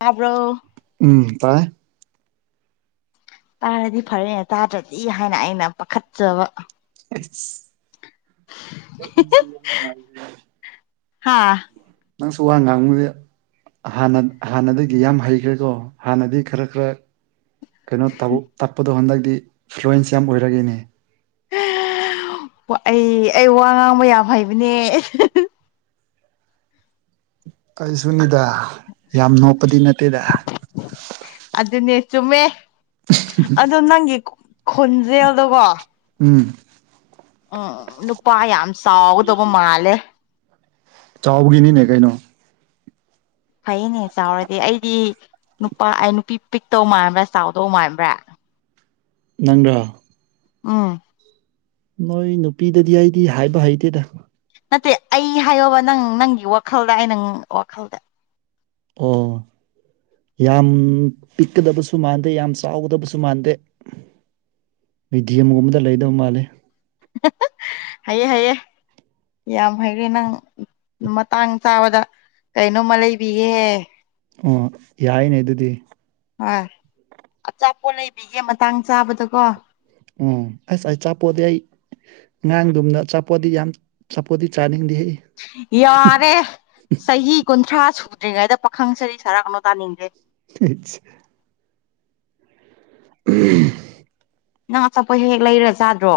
ꯇꯥꯕ꯭ꯔꯣ ꯎꯝ ꯇꯥꯏ ꯇꯥꯔꯗꯤ ꯐꯔꯦ ꯇꯥꯗ꯭ꯔꯗꯤ ꯍꯥꯏꯅ ꯑꯩꯅ ꯄꯥꯈꯠꯆꯕ [unintelligible] [unintelligible] ꯍꯥ ꯅꯪꯁꯨ ꯋꯥ ꯉꯥꯡꯉꯨꯔꯦ ꯍꯥꯟꯅ ꯍꯥꯟꯅꯗꯒꯤ ꯌꯥꯝ ꯍꯩꯈ꯭ꯔꯦꯀꯣ ꯍꯥꯟꯅꯗꯤ ꯈꯔ ꯈꯔ ꯀꯩꯅꯣ ꯇꯧ ꯇꯞꯄꯗꯣ ꯍꯟꯗꯛꯇꯤ ꯐ꯭ꯂꯨꯋꯦꯟꯁ ꯌꯥꯝ ꯑꯣꯏꯔꯛꯑꯦꯅꯦ ꯑꯩ ꯑꯩ ꯋꯥ ꯉꯥꯡꯕ ꯌꯥꯝ ꯍꯩꯕꯅꯦ ꯀꯔꯤꯁꯨꯅꯤꯗ ꯌꯥꯝ ꯅꯣꯞꯄꯗꯤ ꯅꯠꯇꯦꯗ ꯑꯗꯨꯅꯦ ꯆꯨꯝꯃꯦ ꯑꯗꯣ ꯅꯪꯒꯤ ꯈꯣꯟꯖꯦꯜꯗꯣꯀꯣ ꯎꯝ ꯎꯝ ꯅꯨꯄꯥ ꯌꯥꯝ ꯆꯥꯎꯒꯗꯧꯕ ꯃꯥꯜꯂꯦ ꯆꯥꯎꯕꯒꯤꯅꯤꯅꯦ ꯀꯩꯅꯣ ꯐꯩꯅꯦ ꯆꯥꯎꯔꯗꯤ ꯑꯩꯗꯤ ꯅꯨꯄꯥ ꯑꯩ ꯅꯨꯄꯤ ꯄꯤꯛꯇꯧ ꯃꯥꯟꯕ꯭ꯔꯥ ꯆꯥꯎꯗꯧ ꯃꯥꯟꯕ꯭ꯔꯥ ꯅꯪꯗ꯭ꯔꯥ ꯎꯝ ꯅꯣꯏ ꯅꯨꯄꯤꯗꯗꯤ ꯑꯩꯗꯤ ꯍꯥꯏꯕ ꯍꯩꯇꯦꯗ ꯅꯠꯇꯦ ꯑꯩ ꯍꯥꯏꯌꯣꯕ ꯅꯪ ꯅꯪꯒꯤ ꯋꯥꯈꯜꯗ ꯑꯩ ꯅꯪ ꯋꯥꯈꯜꯗ ꯑꯣ ꯌꯥꯝ ꯄꯤꯛꯀꯗꯕꯁꯨ ꯃꯥꯟꯗꯦ ꯌꯥꯝ ꯆꯥꯎꯒꯗꯕꯁꯨ ꯃꯥꯟꯗꯦ꯫ ꯑꯩ [unintelligible] ꯒꯨꯝꯕꯗ ꯂꯩꯗꯧ ꯃꯥꯜꯂꯦ ꯍꯩꯌꯦ ꯍꯩꯌꯦ ꯌꯥꯝ ꯍꯩꯔꯦ ꯅꯪ꯫ ꯃꯇꯥꯡ ꯆꯥꯕꯗ ꯀꯩꯅꯣꯝꯃ ꯂꯩꯕꯤꯒꯦ꯫ ꯑꯣ ꯌꯥꯏꯅꯦ ꯑꯗꯨꯗꯤ꯫ ꯍꯣꯏ ꯑꯆꯥꯄꯣꯠ ꯂꯩꯕꯤꯒꯦ ꯃꯇꯥꯡ ꯆꯥꯕꯗꯀꯣ꯫ ꯎꯝ ꯑꯁ ꯑꯆꯥꯄꯣꯠꯇꯤ ꯑꯩ ꯉꯥꯡꯗꯨꯝꯅ ꯑꯆꯥꯄꯣꯠꯇꯤ ꯌꯥꯝ ꯆꯥꯄꯣꯠꯇꯤ ꯆꯥꯅꯤꯡꯗꯦꯍꯦ꯫ ꯌꯥꯔꯦ ꯆꯍꯤ ꯀꯨꯟꯊ꯭ꯔꯥ ꯁꯨ ꯗ꯭ꯔꯤꯉꯩꯗ ꯄꯥꯈꯪꯁꯔꯤ ꯁꯔꯥ [unintelligible] [unintelligible] ꯎꯝ ꯉꯥ ꯆꯠꯄ ꯍꯦꯛ ꯂꯩꯔꯖꯥꯗ꯭ꯔꯣ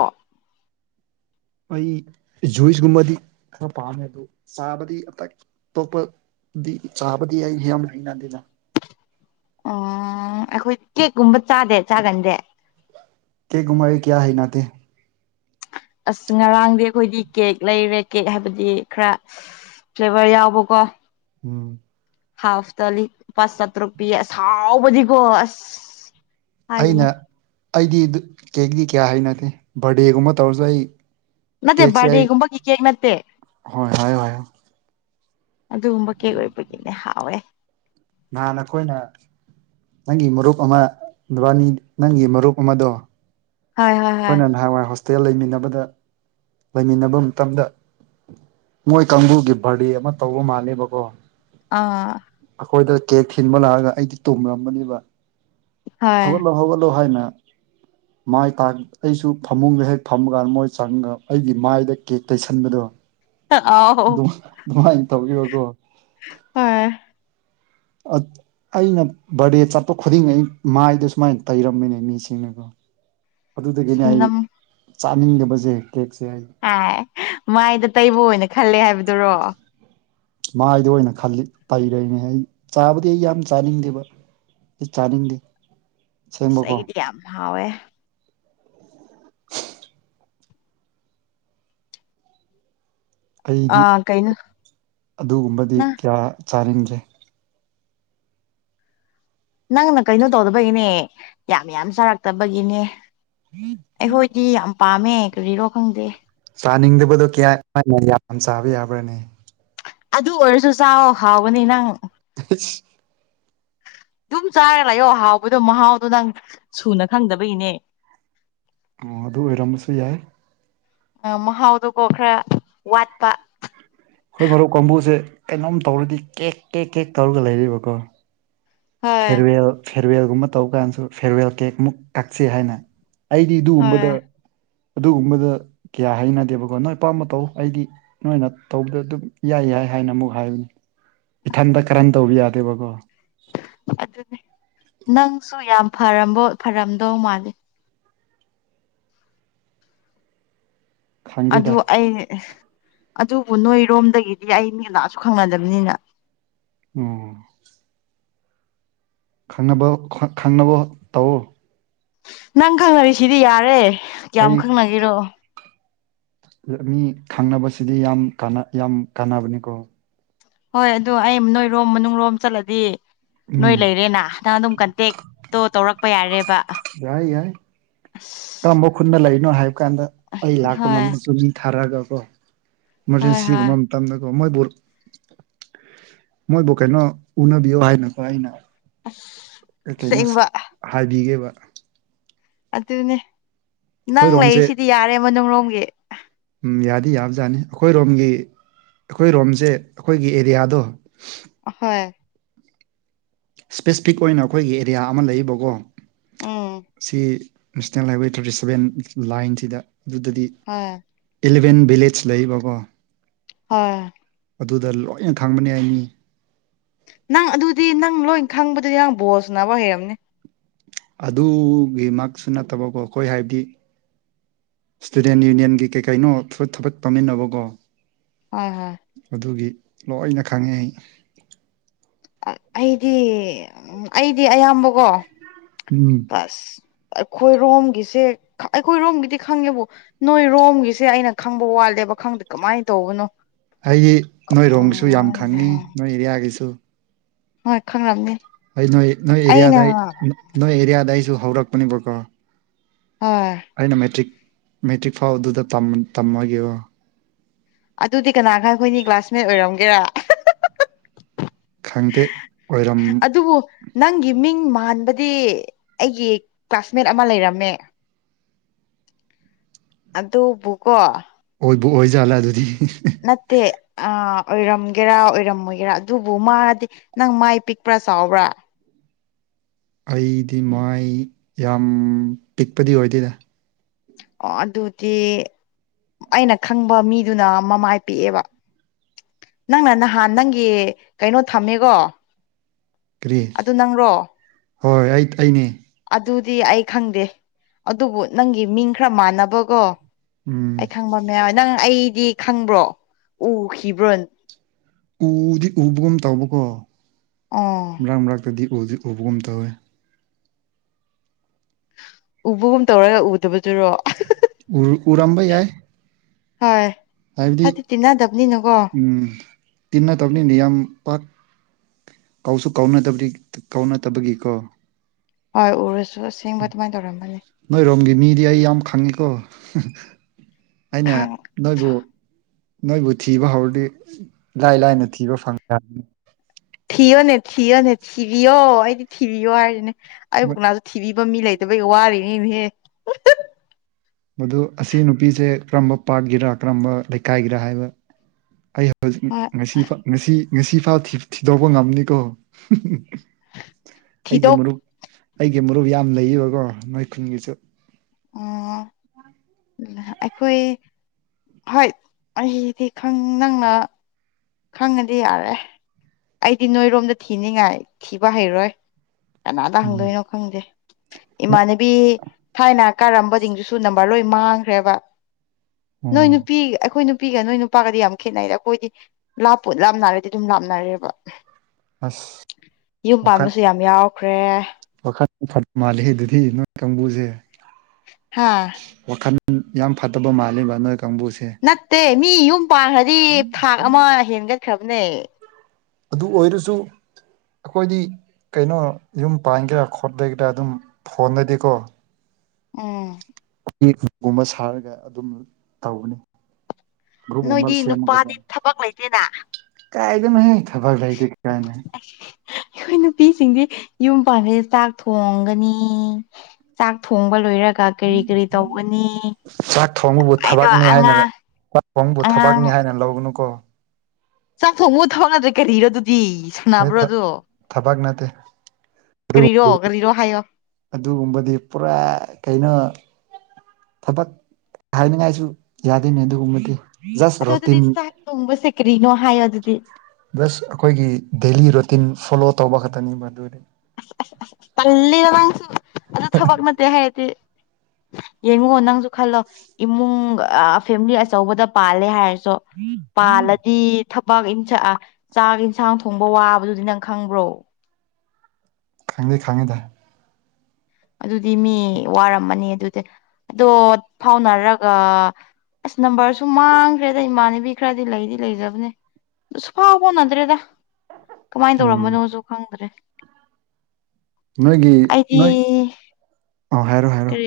ꯑꯩ ꯖꯨꯏꯁꯒꯨꯝꯕꯗꯤ ꯈꯔ ꯄꯥꯝꯃꯦ ꯑꯗꯨ ꯆꯥꯕꯗꯤ ꯑꯇ ꯑꯇꯣꯞꯄ ꯆꯥꯕꯗꯤ ꯍ ꯂꯩꯅꯗꯗ ꯑꯣ ꯑꯩꯈꯣꯏ ꯀꯦꯛꯀꯨꯝꯕ ꯆꯥꯗꯦ ꯆꯥꯒꯟꯁꯦ ꯀꯦꯛꯀꯨꯝꯕ ꯑꯩ ꯀꯌꯥ ꯍꯥꯏ ꯅꯥꯇ ꯑꯁ ꯉꯔꯥꯡꯗꯤ ꯑꯩꯈꯣꯏꯗꯤ ꯀꯦꯛ ꯂꯩꯔꯦ ꯀꯦꯛ ꯍꯥꯏꯕꯗꯤ ꯈꯔ ꯀꯕ ꯌꯥꯎꯕꯀꯣ ꯎꯝ ꯍꯥꯐ ꯇꯂꯤ ꯄꯥꯁ ꯁꯠ ꯔꯨꯄꯤꯥꯎꯕꯗꯤ ꯀꯁ ꯑꯩꯅ ꯑꯩꯗꯤ ꯀꯦꯗꯤ ꯀꯌꯥ ꯍꯅꯗꯦ ꯕꯥꯔꯗꯦꯒꯨꯝꯕ ꯇꯧꯔꯁꯨ ꯑꯩ ꯅꯠꯇꯦ ꯀꯁ ꯕꯥꯔꯗꯦꯒꯨꯝꯕꯒꯤ ꯀꯦꯛ ꯅꯠꯇꯦ ꯍ ꯍꯥꯏ ꯍꯥꯏ ꯑꯗꯨꯒꯨꯝꯕ ꯀꯩ ꯑꯣꯏꯕꯒꯤꯅꯦ ꯍꯥꯎꯋꯦ ꯅꯍꯥꯟ ꯑꯩꯈꯣꯏꯅ ꯅꯪꯒꯤ ꯃꯔꯨꯞ ꯑꯃ ꯅꯨꯕꯥꯅꯤ ꯅꯪꯒꯤ ꯃꯔꯨꯞ ꯑꯃꯗꯣ ꯍꯣꯏ ꯍꯣꯏ ꯍ ꯑꯩꯈꯣꯏꯅ ꯅꯍꯥꯟꯋꯥꯏ ꯍꯣꯁꯇꯦꯜ ꯂꯩꯃꯤꯟꯅꯕꯗ ꯂꯩꯃꯤꯟꯅꯕ ꯃꯇꯝꯗ ꯃꯣꯏ ꯀꯥꯡꯕꯨꯒꯤ ꯚꯥꯔꯗꯤ ꯑꯃ ꯇꯧꯕ ꯃꯥꯜꯅꯦꯕꯀꯣ ꯑꯥ ꯑꯩꯈꯣꯏꯗ ꯀꯦꯛ ꯊꯤꯟꯕ ꯂꯥꯛꯑꯒ ꯑꯩꯗꯤ ꯇꯨꯝꯔꯝꯕꯅꯦꯕ ꯍꯧꯒꯠꯂꯣ ꯍꯣꯏ ꯍꯧꯒꯠꯂꯣ ꯍꯥꯏꯅ ꯃꯥꯏ ꯀꯥꯛ ꯑꯩꯁꯨ ꯐꯃꯨꯡꯗ ꯍꯦꯛ ꯐꯝꯃꯀꯥꯟꯗ ꯃꯣꯏ ꯆꯪꯉꯒ ꯑꯩꯒꯤ ꯃꯥꯏꯗ ꯀꯦꯛ ꯇꯩꯁꯟꯕꯗꯣ ꯑꯥꯎ ꯑꯗꯨ ꯑꯗꯨꯃꯥꯏꯅ ꯇꯧꯕꯕꯀꯣ ꯍꯣꯏ ꯑꯩꯅ ꯕꯥꯔꯗꯦ ꯆꯠꯄ ꯈꯨꯗꯤꯡ ꯑ ꯃꯥꯏꯗꯣ ꯁꯨꯃꯥꯏꯅ ꯇꯩꯔꯃꯤꯅꯦ ꯃꯤꯁꯤꯡꯅꯀꯣ ꯑꯗꯨꯗꯒꯤꯅꯦ ꯑꯩ ꯅꯝ ꯆꯥꯅꯤꯡꯗꯕꯁꯦ ꯀꯦꯛꯁꯦ ꯑꯩ ꯍꯥꯏ ꯃꯥꯏꯗ ꯇꯩꯕ ꯑꯣꯏꯅ ꯈꯜꯂꯦ ꯍꯥꯏꯕꯗꯨꯔꯣ ꯃꯥꯏꯗ ꯑꯣꯏꯅ ꯈꯜꯂꯤ ꯇꯩꯔꯦꯅꯦ ꯑꯩ ꯆꯥꯕꯗꯤ ꯑꯩ ꯌꯥꯝ ꯆꯥꯅꯤꯡꯗꯦꯕ ꯆꯥꯗꯤ ꯑꯁ ꯑꯩꯗꯤ ꯌꯥꯝ ꯍꯥꯎꯋꯦ ꯑꯩꯗꯤ ꯑꯥ ꯀꯩꯅꯣ ꯑꯗꯨꯒꯨꯝꯕꯗꯤ ꯅꯪ ꯀꯌꯥ ꯆꯥꯅꯤꯡꯗꯦ ꯅꯪꯅ ꯀꯩꯅꯣ ꯇꯧꯗꯕꯒꯤꯅꯦ ꯌꯥꯝ ꯌꯥꯝ ꯆꯥꯔꯛꯇꯕꯒꯤꯅꯦ ꯑꯩꯈꯣꯏꯗꯤ ꯌꯥꯝ ꯄꯥꯝꯃꯦ ꯀꯔꯤꯔꯣ ꯈꯪꯗꯦ ꯆꯥꯅꯤꯡꯗꯕꯗꯣ ꯀꯌꯥ ꯌꯥꯝ ꯆꯥꯕ ꯌꯥꯕ꯭ꯔꯥꯅꯦ ꯑꯗꯨ ꯑꯣꯏꯔꯁꯨ ꯆꯥꯎꯥꯛ ꯍꯥꯎꯕꯅꯤ ꯅꯪ [unintelligible] ꯑꯗꯨꯝ ꯆꯥꯔ ꯂꯥꯛꯌꯣ ꯍꯥꯎꯕꯗꯣ ꯃꯍꯥꯎꯗꯣ ꯅꯪ ꯁꯨꯅ ꯈꯪꯗꯕꯒꯤꯅꯦ ꯑꯣ ꯑꯗꯨ ꯑꯣꯏꯔꯝꯕꯁꯨ ꯌꯥꯏ ꯑ ꯃꯍꯥꯎꯗꯨꯀꯣ ꯈꯔ ꯋꯥꯠꯄ ꯍꯣꯏ ꯃꯔꯨꯞ ꯀꯥꯡꯕꯨꯁꯦ ꯀꯩꯅꯣꯝ ꯇꯧꯔꯗꯤ ꯀꯦꯛ ꯀꯦꯛ ꯀꯦꯛ ꯇꯧꯔꯒ ꯂꯩꯔꯤꯕꯀꯣ ꯍꯣꯏ ꯐꯦꯔꯋꯦꯜ ꯐꯦꯔꯋꯦꯜꯒꯨꯝꯕ ꯇꯧ ꯀꯥꯟꯗꯁꯨ ꯐꯦꯔꯋꯦꯜ ꯀꯦꯛꯃꯨꯛ ꯀꯛꯆ ꯍꯥꯏꯅ ꯑꯩꯗꯤ ꯍꯣꯏ ꯑꯗꯨꯒꯨꯝꯕꯗ ꯑꯗꯨꯒꯨꯝꯕꯗ ꯀꯌꯥ ꯍꯩꯅꯗꯦꯕꯀꯣ ꯅꯣꯏ ꯑꯄꯥꯝꯕ ꯇꯧ ꯑꯩꯗꯤ ꯅꯣꯏꯅ ꯇꯧꯕꯗ ꯑꯗꯨꯝ ꯌꯥꯏ ꯌꯥꯏ ꯍꯥꯏꯅ ꯑꯃꯨꯛ ꯍꯥꯏꯕꯅꯤ ꯏꯊꯟꯇ ꯀꯔꯝ ꯇꯧꯕ ꯌꯥꯗꯦꯕꯀꯣ ꯑꯗꯨꯅꯦ ꯅꯪꯁꯨ ꯌꯥꯝ ꯐꯔꯝꯕ ꯐꯔꯝꯗꯧ ꯃꯥꯜꯂꯤꯦ ꯈꯪꯗꯦꯗ ꯑꯗꯨ ꯑꯩ ꯑꯗꯨꯕꯨ ꯅꯣꯏꯔꯣꯝꯗꯒꯤꯗꯤ ꯑꯩ ꯃꯦꯂꯥꯁꯨ ꯈꯪꯅꯗꯕꯅꯤꯅ ꯎꯝ ꯈꯪꯅꯕ ꯈꯪꯅꯕ ꯇꯧꯎ ꯅꯪ ꯈꯪꯅꯔꯤ ꯁꯤꯗꯤ ꯌꯥꯔꯦ ꯀꯌꯥꯝ ꯑꯩ ꯈꯪꯅꯈꯤꯔꯣ ꯃꯤ ꯈꯪꯅꯕꯁꯤꯗꯤ ꯌꯥꯝ ꯌꯥꯝ ꯀꯥꯟꯅꯕꯅꯤꯀꯣ ꯍꯣꯏ ꯑꯗꯨ ꯑꯩ ꯅꯣꯏꯔꯣꯝ ꯃꯅꯨꯡ ꯂꯣꯝ ꯆꯠꯂꯗꯤ ꯅꯣꯏ ꯎꯝ ꯂꯩꯔꯦꯅꯥ ꯅ ꯅꯪ ꯑꯗꯨꯝ ꯀꯟꯇꯦꯛꯇꯣ ꯇꯧꯔꯛꯄ ꯌꯥꯔꯦꯕ ꯑꯁ ꯇꯃ ꯈꯨꯨꯟꯅ ꯂꯥꯏ ꯀꯣ ꯍꯥꯏꯕ ꯀꯥꯟꯗ ꯑꯩ ꯂꯥꯛꯄ ꯍꯣꯏ ꯉꯝꯗꯁꯨ ꯃꯤ ꯊꯥꯔꯛꯑꯒ ꯀꯣ ꯍꯣꯏ ꯍꯣꯏ ꯏꯃꯔꯖꯦꯟꯁꯤꯒꯨꯝꯕ ꯃꯇꯝꯗ ꯃꯣꯏꯕꯨ ꯃꯣꯏꯕꯨꯣ ꯀꯩꯅꯣ ꯎꯅꯕꯤꯌꯣ ꯍꯥꯏꯅ ꯀꯣ ꯍꯥꯏꯅ ꯑꯁ ꯀ ꯀꯩꯅꯣ ꯑꯁꯦꯡꯕ ꯍꯥꯏꯕꯤꯒꯦꯕ ꯑꯗꯨꯅꯦ ꯅꯪ ꯑꯩꯈꯣꯏꯔꯣꯝꯁꯦ ꯂꯩꯁꯤꯗꯤ ꯌꯥꯔꯦ ꯃꯅꯨꯡꯂꯣꯝꯒꯤ ꯗꯤ ꯌꯥꯕꯖꯥꯠꯅꯤ ꯑꯩꯈꯣꯏ ꯔꯣꯝꯒꯤ ꯑꯩꯈꯣꯏ ꯔꯣꯝꯁꯦ ꯑꯩꯈꯣꯏꯒꯤ ꯑꯦꯔꯤꯌꯥꯗꯣ ꯍꯣꯏ ꯏꯁꯄꯦꯁꯤꯐꯤꯛ ꯑꯣꯏꯅ ꯑꯩꯈꯣꯏꯒꯤ ꯑꯦꯔꯤꯌꯥ ꯑꯃ ꯂꯩꯕꯀꯣ ꯎꯝ ꯁꯤ ꯅꯦꯁꯅꯦꯜ ꯍꯥꯏꯋꯦ ꯊꯥꯔꯇꯤ ꯁꯕꯦꯟ ꯂꯥꯏꯟꯁꯤꯗ ꯑꯗꯨꯗꯗꯤ ꯍꯣꯏ ꯑꯦꯂꯕꯦꯟ ꯚꯤꯂꯦꯖ ꯂꯩꯕꯀꯣ ꯍꯣꯏ ꯑꯗꯨꯗ ꯂꯣꯏꯅ ꯈꯪꯕꯅꯤ ꯍꯥꯏꯅꯤ ꯅꯪ ꯑꯗꯨꯗꯤ ꯅꯪ ꯂꯣꯏ ꯈꯪꯕꯗꯨꯗꯤ ꯅꯪ ꯕꯣꯜꯁꯥꯟꯅꯕ ꯍꯩꯔꯝꯅꯤ ꯑꯗꯨꯒꯤ ꯃꯁꯨ ꯅꯠꯇꯕꯀꯣ ꯑꯩꯈꯣꯏ ꯍꯥꯏꯕꯗꯤ ꯏꯁꯇꯨꯗꯦꯟ ꯌꯨꯅꯤꯌꯟꯒꯤ ꯀꯩ ꯀꯩꯅꯣ ꯊꯕꯛ ꯄꯝꯃꯤꯟꯅꯕꯀꯣ ꯍꯣꯏ ꯍꯣꯏ ꯑꯗꯨꯒꯤ ꯂꯣꯏꯅ ꯈꯪꯉꯦ ꯑꯩ ꯑꯩꯗꯤ ꯑꯩꯗꯤ ꯑꯌꯥꯝꯕꯀꯣ ꯎꯝ ꯑꯁ ꯑꯩꯈꯣꯏꯔꯣꯝꯒꯤꯁꯦ ꯑꯩꯈꯣꯏꯔꯣꯝꯒꯤꯗꯤ ꯈꯪꯉꯦꯕꯨ ꯅꯣꯏꯔꯣꯝꯒꯤꯁꯦ ꯑꯩꯅ ꯈꯪꯕ ꯋꯥꯠꯂꯦꯕ ꯄꯥꯈꯪꯗ ꯀꯃꯥꯏꯅ ꯇꯧꯕꯅꯣ ꯑꯩꯗꯤ ꯅꯣꯏꯔꯣꯝꯒꯤꯁꯨ ꯌꯥꯝ ꯀꯃꯥꯏꯅ ꯈꯪꯉꯤ ꯅꯣꯏ ꯑꯦꯔꯤꯌꯥꯒꯤꯁꯨ ꯍꯣꯏ ꯈꯪꯂꯝꯅꯤ ꯑꯩ ꯅꯣꯏ ꯅꯣꯏ ꯑꯦꯔꯤꯌꯥꯗ ꯅꯣꯏ ꯑꯦꯔꯤꯌꯥꯗ ꯑꯩꯁꯨ ꯍꯧꯔꯛꯄꯅꯦꯕꯀꯣ ꯍꯣꯏ ꯑꯩꯅ ꯃꯦꯇ꯭ꯔꯤꯛ ꯃꯦꯇ꯭ꯔꯤꯛ ꯐꯥꯎꯕꯗꯨꯗ ꯇꯝꯃꯒꯦꯔ ꯑꯗꯨꯗꯤ ꯀꯅꯥ ꯈꯔ ꯑꯩꯈꯣꯏꯅꯤ ꯀ꯭ꯂꯥꯁꯃꯦꯠ ꯑꯣꯏꯔꯝꯒꯦꯔꯥ ꯈꯪꯗꯦ ꯑꯣꯏꯔꯝ ꯑꯗꯨꯕꯨ ꯅꯪꯒꯤ ꯃꯤꯡ ꯑꯍꯥꯟꯕꯗꯤ ꯑꯩꯒꯤ ꯀ꯭ꯂꯥꯁꯃꯦꯠ ꯑꯃ ꯂꯩꯔꯝꯃꯦ ꯑꯗꯨꯕꯨ ꯒꯣ ꯑꯣꯏꯕ ꯑꯣꯏꯖꯥꯠꯂꯦ ꯑꯗꯨꯗꯤ ꯅꯠꯇꯦ ꯑ ꯑꯣꯏꯔꯝꯒꯦꯔꯥ ꯑꯣꯏꯔꯝꯃꯣꯏꯒꯦꯔꯥ ꯑꯗꯨꯕꯨ ꯃꯥꯗꯤ ꯅꯪ ꯃꯥꯏ ꯄꯤꯛꯄ꯭ꯔꯥ ꯆꯥꯎꯕ꯭ꯔꯥ ꯑꯩꯗꯤ ꯃꯥꯏ ꯌꯥꯝ ꯄꯤꯛꯄꯗꯤ ꯑꯣꯏꯗꯦꯗ ꯑꯣ ꯑꯗꯨꯗꯤ ꯑꯩꯅ ꯈꯪꯕ ꯃꯤꯗꯨꯅ ꯃꯃꯥꯏ ꯄꯤꯑꯦꯕ ꯅꯪꯅ ꯅꯍꯥꯟ ꯅꯪꯒꯤ ꯀꯩꯅꯣ ꯊꯝꯃꯦꯀꯣ ꯀꯔꯤ ꯑꯗꯨ ꯅꯪꯔꯣ ꯍꯣꯏ ꯍꯣꯏ ꯑꯩ ꯑꯩꯅꯦ ꯑꯗꯨꯗꯤ ꯑꯩ ꯈꯪꯗꯦ ꯑꯗꯨꯕꯨ ꯅꯪꯒꯤ ꯃꯤꯡ ꯈꯔ ꯃꯥꯟꯅꯕꯒꯣ ꯎꯝ ꯑꯩ ꯈꯪꯕ ꯃꯌꯥꯝ ꯅꯪ ꯑꯩꯗꯤ ꯈꯪꯕ꯭ꯔꯣ ꯎꯈꯤꯕ꯭ꯔꯣꯅ ꯎꯗꯤ ꯎꯕꯒꯨꯝ ꯇꯧꯕꯀꯣ ꯑꯣ ꯃꯔꯛ ꯃꯔꯛꯇꯗꯤ ꯎꯕꯒꯨꯝ ꯇꯧꯋꯦ ꯎꯕꯒꯨꯝ ꯇꯧꯔ ꯎꯗꯕ ꯎ ꯎꯔꯝꯕ ꯌꯥꯏ ꯍꯣꯏ ꯍꯥꯏꯕꯗꯤ ꯍꯥꯏꯗꯤ ꯇꯤꯟꯅꯗꯕꯅꯤꯅꯀꯣ ꯇꯤꯟꯅꯗꯕꯅꯤꯗꯤ ꯌꯥꯝ ꯄꯥꯛ ꯀꯧꯁꯨ ꯀꯧꯅ ꯇ ꯀꯧꯅ ꯇꯕꯒꯤ ꯀꯣ ꯍꯣꯏ ꯎꯔꯁꯨ ꯑꯁꯦꯡꯕ ꯑꯗꯨꯃꯥꯏꯅ ꯇꯧꯔꯝꯕꯅꯤ ꯅꯣꯏ ꯔꯝꯒꯤ ꯃꯤꯗꯤ ꯌꯥꯝꯝ ꯈꯥꯡꯉꯅꯤ ꯀꯣ ꯑꯩꯅ ꯈꯥꯡ ꯅꯣꯏꯕꯨ ꯅꯣꯏꯕꯨ ꯊꯤꯕ ꯍꯧꯔꯗꯤ ꯂꯥꯏ ꯂꯥꯏꯅ ꯊꯤꯕ ꯐꯪꯗꯕꯅꯤ ꯊꯤꯌꯣꯅꯦ ꯊꯤꯌꯣꯅꯦ ꯊꯤꯕꯤꯌꯣ ꯑꯩꯗꯤ ꯊꯤꯕꯤꯌꯣ ꯍꯥꯏꯔꯅꯦ ꯑꯌꯨꯕꯨꯛꯅꯥꯁꯨ ꯊꯤꯕꯤꯕ ꯃꯤ ꯂꯩꯇꯕꯒꯤ ꯋꯥꯔꯤꯅꯤꯅꯦꯍꯦ ꯃꯗꯨ ꯑꯁꯤ ꯅꯨꯄꯤꯁꯦ ꯀꯔꯝꯕ ꯄꯥꯠꯀꯤꯔꯥ ꯀꯔꯝꯕ ꯂꯩꯀꯥꯏꯒꯤꯔ ꯍꯥꯏꯕ ꯑꯩ ꯍꯧ ꯍꯣꯏ ꯉꯁꯤ ꯉꯁꯤ ꯉꯁꯤ ꯐꯥꯎ ꯊꯤꯗꯣꯛꯧꯕ ꯉꯝꯅꯤꯀꯣ ꯑꯩꯒꯤ ꯊꯤꯗꯣꯛ ꯃꯔꯨꯞ ꯑꯩꯒꯤ ꯃꯔꯨꯞ ꯌꯥꯝ ꯂꯩꯕꯀꯣ ꯅꯣꯏ ꯈꯨꯟꯒꯤꯁꯨ ꯑꯣ ꯑꯩꯈꯣꯏ ꯍꯣꯏ ꯑꯩꯗꯤ ꯈ ꯅꯪꯅ ꯈꯪꯉꯗꯤ ꯌꯥꯔꯦ ꯑꯩꯗꯤ ꯅꯣꯏꯔꯣꯝꯗ ꯊꯤꯅꯤꯡꯉꯥꯏ ꯊꯤꯕ ꯍꯩꯔꯣꯏ ꯀꯅꯥꯗ ꯍꯪꯗꯣꯏꯅꯣ ꯎꯝ ꯈꯪꯗꯦ ꯏꯃꯥꯟꯅꯕꯤ ꯊꯥꯏꯅ ꯀꯥꯔꯝꯕꯁꯤꯡꯗꯨꯁꯨ ꯅꯝꯕꯔ ꯂꯣꯏ ꯃꯥꯡꯈ꯭ꯔꯦꯕ ꯅꯣꯏ ꯑꯣ ꯅꯨꯄꯤ ꯑꯩꯈꯣꯏ ꯅꯨ ꯅꯨꯄꯤꯒ ꯅꯣꯏ ꯅꯨꯄꯥꯒꯗꯤ ꯌꯥꯝ ꯈꯦꯠꯅꯩꯗ ꯑꯩꯈꯣꯏꯗꯤ ꯂꯞꯄꯣ ꯂꯞꯅꯔꯗꯤ ꯑꯗꯨꯝ ꯂꯥꯞꯅꯔꯦꯕ ꯑꯁ ꯌꯨꯝ ꯄꯥꯟꯕꯁꯨ ꯌꯥꯝ ꯌꯥꯎꯈ꯭ꯔꯦ ꯐꯠ ꯃꯥꯜꯂꯤꯦ ꯑꯗꯨꯗꯤ ꯅꯣꯏ ꯀꯥꯡꯕꯨꯁꯦ ꯍꯥꯥ ꯋꯥꯈꯜ ꯌꯥꯝ ꯐꯠꯇꯕ ꯃꯥꯜꯂꯤꯕ ꯅꯣꯏ ꯀꯥꯡꯕꯨꯁꯦ ꯅꯠꯇꯦ ꯃꯤ ꯌꯨꯝ ꯄꯥꯟꯈ꯭ꯔꯗꯤ ꯊꯥꯛ ꯑꯃ ꯍꯦꯟꯒꯠꯈ꯭ꯔꯕꯅꯦ ꯑꯗꯨ ꯑꯣꯏꯔꯁꯨ ꯑꯩꯈꯣꯏꯗꯤ ꯀꯩꯅꯣ ꯌꯨꯝ ꯄꯥꯟꯒꯦꯔꯥ ꯈꯣꯠꯂꯒꯦꯔꯥ ꯑꯗꯨꯝ ꯐꯣꯟꯗꯗꯤꯀꯣ ꯎꯝ ꯀꯒꯨꯝꯕ ꯁꯥꯔꯒ ꯑꯗꯨꯝ ꯇꯒꯅꯤ ꯈ ꯅꯣꯏꯗꯤ ꯎꯃꯜꯁꯤꯦ ꯅꯨꯄꯥꯗꯤ ꯑꯃ ꯊꯕꯛ ꯂꯩꯇꯦꯅ ꯀꯥꯏꯗꯅ ꯈꯕꯔ ꯂꯏꯗ ꯀꯥꯅ ꯑꯩꯈꯣꯏ ꯅꯨꯄꯤꯁꯤꯡꯗꯤ ꯌꯨꯝ ꯄꯥꯟꯕꯥꯩꯗ ꯆꯥꯛ ꯊꯣꯡꯒꯅꯤ ꯆꯥꯛ ꯊꯣꯡꯕ ꯂꯣꯏꯔꯒ ꯀꯔꯤ ꯀꯔꯤ ꯇꯧꯒꯅꯤ ꯆꯥꯛ ꯊꯣꯡꯕꯕꯨ ꯑꯩꯗꯣ ꯊꯕꯛꯅꯤ ꯍꯥꯏꯅꯔ ꯑꯉꯥꯡ ꯈꯣꯡꯕꯨ ꯊꯕꯛꯅꯤ ꯍꯥꯏꯅ ꯂꯧꯒꯅꯨ ꯀꯣ ꯆꯥꯛꯊꯣꯡ ꯃꯨ ꯊꯥꯎꯅꯗ꯭ꯔꯦ ꯀꯔꯤꯔ ꯑꯗꯨ ꯑꯩ ꯊ ꯊꯄꯒꯅꯠꯇ ꯀꯔꯤꯔꯣ ꯀꯔꯤꯔꯣ ꯍꯥꯏꯌꯣ ꯑꯗꯨꯒꯨꯝꯕꯗꯤ ꯄꯨꯔꯥ ꯀꯩꯅꯣ ꯊꯕꯛ ꯍꯥꯏꯅꯤꯡꯉꯥꯏꯁꯨ ꯌꯥꯗꯣꯏꯅꯦ ꯑꯗꯨꯒꯨꯝꯕꯗꯤ ꯖꯁ ꯑꯗꯣ ꯑꯗꯨꯗꯤ ꯔꯣꯇꯤꯟ ꯆꯥꯛ ꯊꯣꯡꯕꯁꯦ ꯀꯔꯤꯅꯣ ꯍꯥꯏꯌꯣ ꯑꯗꯨꯗꯤ ꯕꯁ ꯑꯩꯈꯣꯏꯒꯤ ꯗꯦꯂꯤ ꯔꯨꯇꯤꯟ ꯐꯣꯂꯣ ꯇꯧꯕ ꯈꯛꯇꯅꯤꯕ ꯑꯗꯨꯗꯤ ꯑꯗ ꯅꯪꯁꯨ ꯑꯗꯨꯗ ꯊꯕꯛ ꯅꯠꯇꯦ ꯍꯥꯏꯗꯤꯦ ꯌꯦꯡꯉꯣ ꯅꯪꯁꯨ ꯈꯜꯂꯣ ꯏꯃꯨꯡ ꯐꯦꯃꯤꯂꯤ ꯑꯆꯧꯕꯗ ꯄꯥꯜꯂꯦ ꯍꯥꯏꯔꯁꯨ ꯄꯥꯜꯂꯗꯤ ꯊꯕꯛ ꯆꯥꯛ ꯌꯦꯟꯁꯥꯡ ꯊꯣꯡꯕ ꯋꯥꯕꯗꯨꯗꯤ ꯅꯪ ꯈꯪꯕ꯭ꯔꯣ ꯈꯪꯗꯦ ꯈꯪꯉꯤꯗ ꯑꯗꯨꯗꯤ ꯃꯤ ꯋꯥꯔꯝꯃꯅꯤ ꯑꯗꯨꯗꯤ ꯑꯗꯣ ꯐꯥꯎꯅꯔꯒ ꯑꯁ ꯅꯝꯕꯔꯁꯨ ꯃꯥꯡꯈ꯭ꯔꯦꯗ ꯏꯃꯥꯟꯅꯕꯤ ꯈꯔꯗꯤ ꯂꯩꯗꯤ ꯂꯩꯖꯕꯅꯦ ꯁꯨꯐꯥꯎꯕ ꯍꯣꯟꯅꯗ꯭ꯔꯦꯗ ꯀꯃꯥꯏꯅ ꯎꯝ ꯇꯧꯔꯝꯕꯅꯣꯁꯨ ꯈꯪꯗ꯭ꯔꯦ ꯅꯣꯏꯒꯤ ꯑꯩꯗꯤ ꯅꯣꯏ ꯑ ꯍꯥꯏꯔꯣ ꯍꯥꯏꯔꯣ ꯀꯔꯤ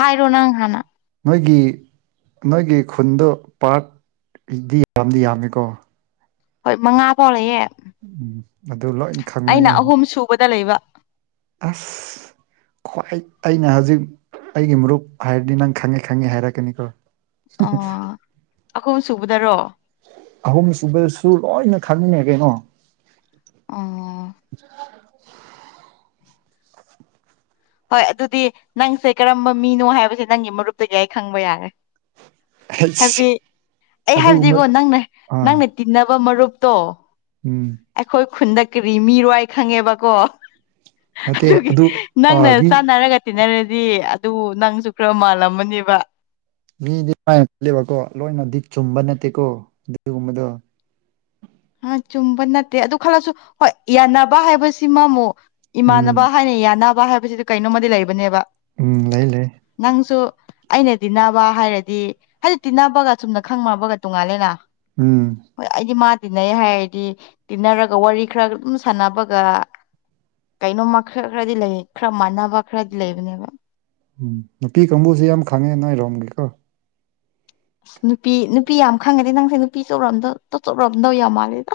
ꯍꯥꯏꯔꯣ ꯅꯪ ꯍꯥꯟꯅ ꯅꯣꯏꯒꯤ ꯅꯣꯏꯒꯤ ꯈꯨꯟꯗꯣ ꯄꯥꯔꯠꯗꯤ ꯌꯥꯝꯗꯤ ꯌꯥꯝꯃꯤꯀꯣ ꯍꯣꯏ ꯃꯉꯥ ꯐꯥꯎꯔꯛꯑꯦ ꯎꯝ ꯑꯗꯨ ꯂꯣꯏꯅ ꯈꯪꯕꯅꯤ ꯑꯍꯨꯝ ꯁꯨꯕꯗ ꯂꯩꯕ ꯑꯁ ꯈ꯭ꯋꯥꯏ ꯑꯩꯅ ꯍꯧꯖꯤꯛ ꯑꯩꯒꯤ ꯃꯔꯨꯞ ꯍꯥꯏꯔꯗꯤ ꯅꯪ ꯈꯪꯉꯦ ꯈꯪꯉꯦ ꯍꯥꯏꯔꯛꯀꯅꯤꯀꯣ ꯑꯣ ꯑꯍꯨꯝ ꯁꯨꯕꯗꯔꯣ ꯑꯍꯨꯝ ꯁꯨꯕꯁꯨ ꯂꯣꯏꯅ ꯈꯅꯤꯅꯦꯒꯩꯅꯣ ꯑꯥ [unintelligible] ꯍꯣꯏ ꯑꯗꯨꯗꯤ ꯅꯪꯁꯦ ꯀꯔꯝꯕ ꯃꯤꯅꯣ ꯍꯥꯏꯕꯁꯦ ꯅꯪꯒꯤ ꯃꯔꯨꯞꯇꯒꯤ ꯑꯩ ꯈꯪꯕ ꯌꯥꯔꯦ ꯍꯥꯏꯕꯗꯤ ꯑꯩ ꯑꯗꯨꯒꯨꯝꯕ ꯍꯥꯏꯕꯗꯤꯀꯣ ꯅꯪꯅ ꯑꯥ ꯅꯪꯅ ꯇꯤꯟꯅꯕ ꯃꯔꯨꯞꯇꯣ ꯎꯝ ꯑꯩꯈꯣꯏ ꯈꯨꯟꯗ ꯀꯔꯤ ꯃꯤꯔꯣ ꯑꯩ ꯈꯪꯉꯦꯕꯀꯣ ꯅꯠꯇꯦ ꯑꯗꯨꯒꯤ ꯑꯗꯨ ꯑ ꯅꯪꯅ ꯃꯤ ꯆꯥꯟꯅꯔꯒ ꯇꯤꯟꯅꯔꯗꯤ ꯑꯗꯨ ꯅꯪꯁꯨ ꯈꯔ ꯃꯥꯜꯂꯝꯃꯅꯦꯕ ꯃꯤꯗꯤ ꯂꯦꯕꯀꯣ ꯂꯣꯏꯅꯗꯤ ꯆꯨꯝꯕ ꯅꯠꯇꯦꯀꯣ ꯑꯗꯨꯒꯨꯝꯕꯗꯣ ꯑ ꯆꯨꯝꯕ ꯅꯠꯇꯦ ꯑꯗꯨ ꯈꯜꯂꯁꯨ ꯍꯣꯏ ꯌꯥꯟꯅꯕ ꯍꯥꯏꯕꯁꯤꯃꯃꯨꯛ ꯏꯃꯥꯟꯅꯕ ꯎꯝ ꯍꯥꯏꯅ ꯌꯥꯅꯕ ꯍꯥꯏꯕꯁꯤꯗꯤ ꯀꯩꯅꯣꯝꯃꯗꯤ ꯂꯩꯕꯅꯦꯕ ꯎꯝ ꯂꯩ ꯂꯩ ꯅꯪꯁꯨ ꯑꯩꯅ ꯇꯤꯟꯅꯕ ꯍꯥꯏꯔꯗꯤ ꯍꯥꯏꯗꯤ ꯇꯤꯟꯅꯕꯒ ꯆꯨꯝꯅ ꯈꯪꯃꯕꯒ ꯇꯣꯡꯉꯥꯜꯂꯦꯅ ꯎꯝ ꯑꯩꯗꯤ ꯃꯥ ꯇꯤꯟꯅꯩ ꯍꯥꯏꯔꯗꯤ ꯇꯤꯟꯅꯔꯒ ꯋꯥꯔꯤ ꯈꯔ ꯑꯗꯨꯝ ꯁꯥꯟꯅꯕꯒ ꯀꯩꯅꯣꯝꯃ ꯈꯔ ꯈꯔꯗꯤ ꯂꯩ ꯈꯔ ꯃꯥꯟꯅꯕ ꯈꯔꯗꯤ ꯂꯩꯕꯅꯦꯕ ꯎꯝ ꯅꯨꯄꯤ ꯀꯥꯡꯕꯨꯁꯦ ꯌꯥꯝ ꯈꯪꯉꯦ ꯅꯣꯏꯔꯣꯝꯒꯤꯀꯣ ꯅꯨꯄꯤ ꯅꯨꯄꯤ ꯌꯥꯝ ꯈꯪꯉꯗꯤ ꯅꯪꯁꯦ ꯅꯨꯄꯤ ꯆꯣꯔꯝꯗꯣ ꯇꯣ ꯆꯧꯔꯣꯝꯗꯣꯏ ꯌꯥꯝ ꯃꯥꯜꯂꯦꯗ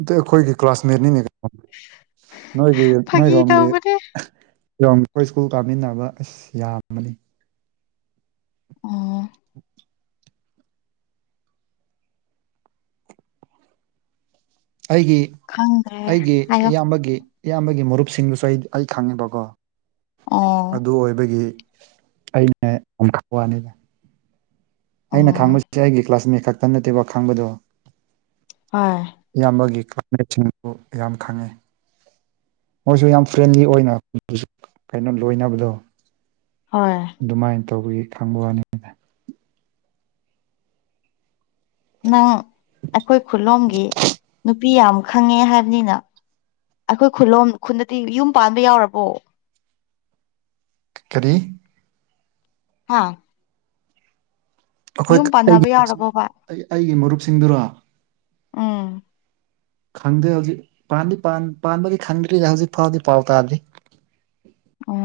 ꯑꯗ ꯑꯩꯈꯣꯏꯒꯤ ꯀ꯭ꯂꯥꯁꯃꯦꯠꯅꯤꯅꯦ ꯅꯣꯏꯗꯤ ꯐꯥꯒꯤ ꯅꯣꯏꯔꯣꯝꯒꯤ ꯇꯧꯕꯅꯦ ꯑꯩꯈꯣꯏ ꯁ꯭ꯀꯨꯜ ꯀꯥꯃꯤꯟꯅꯕ ꯑꯁ ꯌꯥꯝꯕꯅꯤ ꯎꯝ ꯑꯩꯒꯤ ꯈꯪꯗ꯭ꯔꯦ ꯑꯩꯒꯤ ꯍꯥꯏꯌꯣ ꯏꯌꯥꯝꯕꯒꯤ ꯏꯌꯥꯝꯕꯒꯤ ꯃꯔꯨꯞꯁꯤꯡꯗꯨꯁꯨ ꯑꯩ ꯑꯩ ꯈꯪꯉꯤꯕꯀꯣ ꯑꯣ ꯑꯗꯨ ꯑꯣꯏꯕꯒꯤ ꯑꯩꯅ ꯌꯥꯝ ꯊꯛ ꯋꯥꯅꯤꯗ ꯑꯩꯅ ꯑꯣ ꯈꯥꯡꯕꯁꯤ ꯑꯩꯒꯤ ꯀ꯭ꯂꯥꯁꯃꯦꯠ ꯈꯛꯇ ꯅꯠꯇꯦꯕ ꯈꯥꯡꯕꯗꯣ ꯍꯣꯏ ꯏꯌꯥꯝꯕꯒꯤ ꯀ꯭ꯂꯥꯁꯃꯦꯠꯁꯤꯡꯕꯨ ꯌꯥꯝ ꯈꯪꯉꯤ ꯃꯣꯏꯁꯨ ꯌꯥꯝ ꯐ꯭ꯔꯦꯟꯂꯤ ꯑꯣꯏꯅ ꯀꯩꯅꯣ ꯂꯣꯏꯅꯕꯗꯣ ꯍꯣꯏ ꯑꯗꯨꯃꯥꯏꯅ ꯇꯧꯕꯒꯤ ꯈꯪꯕ ꯋꯥꯅꯤꯗ ꯅꯪ ꯑꯩꯈꯣꯏ ꯈꯨꯂꯣꯝꯒꯤ ꯅꯨꯄꯤ ꯌꯥꯝ ꯈꯪꯉꯦ ꯍꯥꯏꯕꯅꯤꯅ ꯑꯩꯈꯣꯏ ꯈꯨꯂꯣꯝ ꯈꯨꯗꯠꯇꯤ ꯌꯨꯝ ꯄꯥꯟꯕ ꯌꯥꯎꯔꯕꯣ ꯀꯔꯤ ꯍꯥꯥ ꯑꯩꯈꯣꯏꯀ ꯑꯩꯒꯤ ꯃꯔꯨꯞꯁꯤ ꯌꯥꯎꯔꯕꯣꯕ ꯑꯩ ꯑꯩꯒꯤ ꯃꯔꯨꯞꯁꯤꯡꯗꯨꯔꯣ ꯎꯝ ꯈꯪꯗꯦ ꯍꯧꯖꯤꯛ ꯄꯥꯟꯗꯤ ꯄꯥꯟ ꯄꯥꯟꯕꯗꯤ ꯈꯪꯗ꯭ꯔꯤꯗ ꯍꯧꯖꯤꯛ ꯐꯥꯎꯗꯤ ꯄꯥꯎ ꯇꯥꯗ꯭ꯔꯤ ꯑꯣ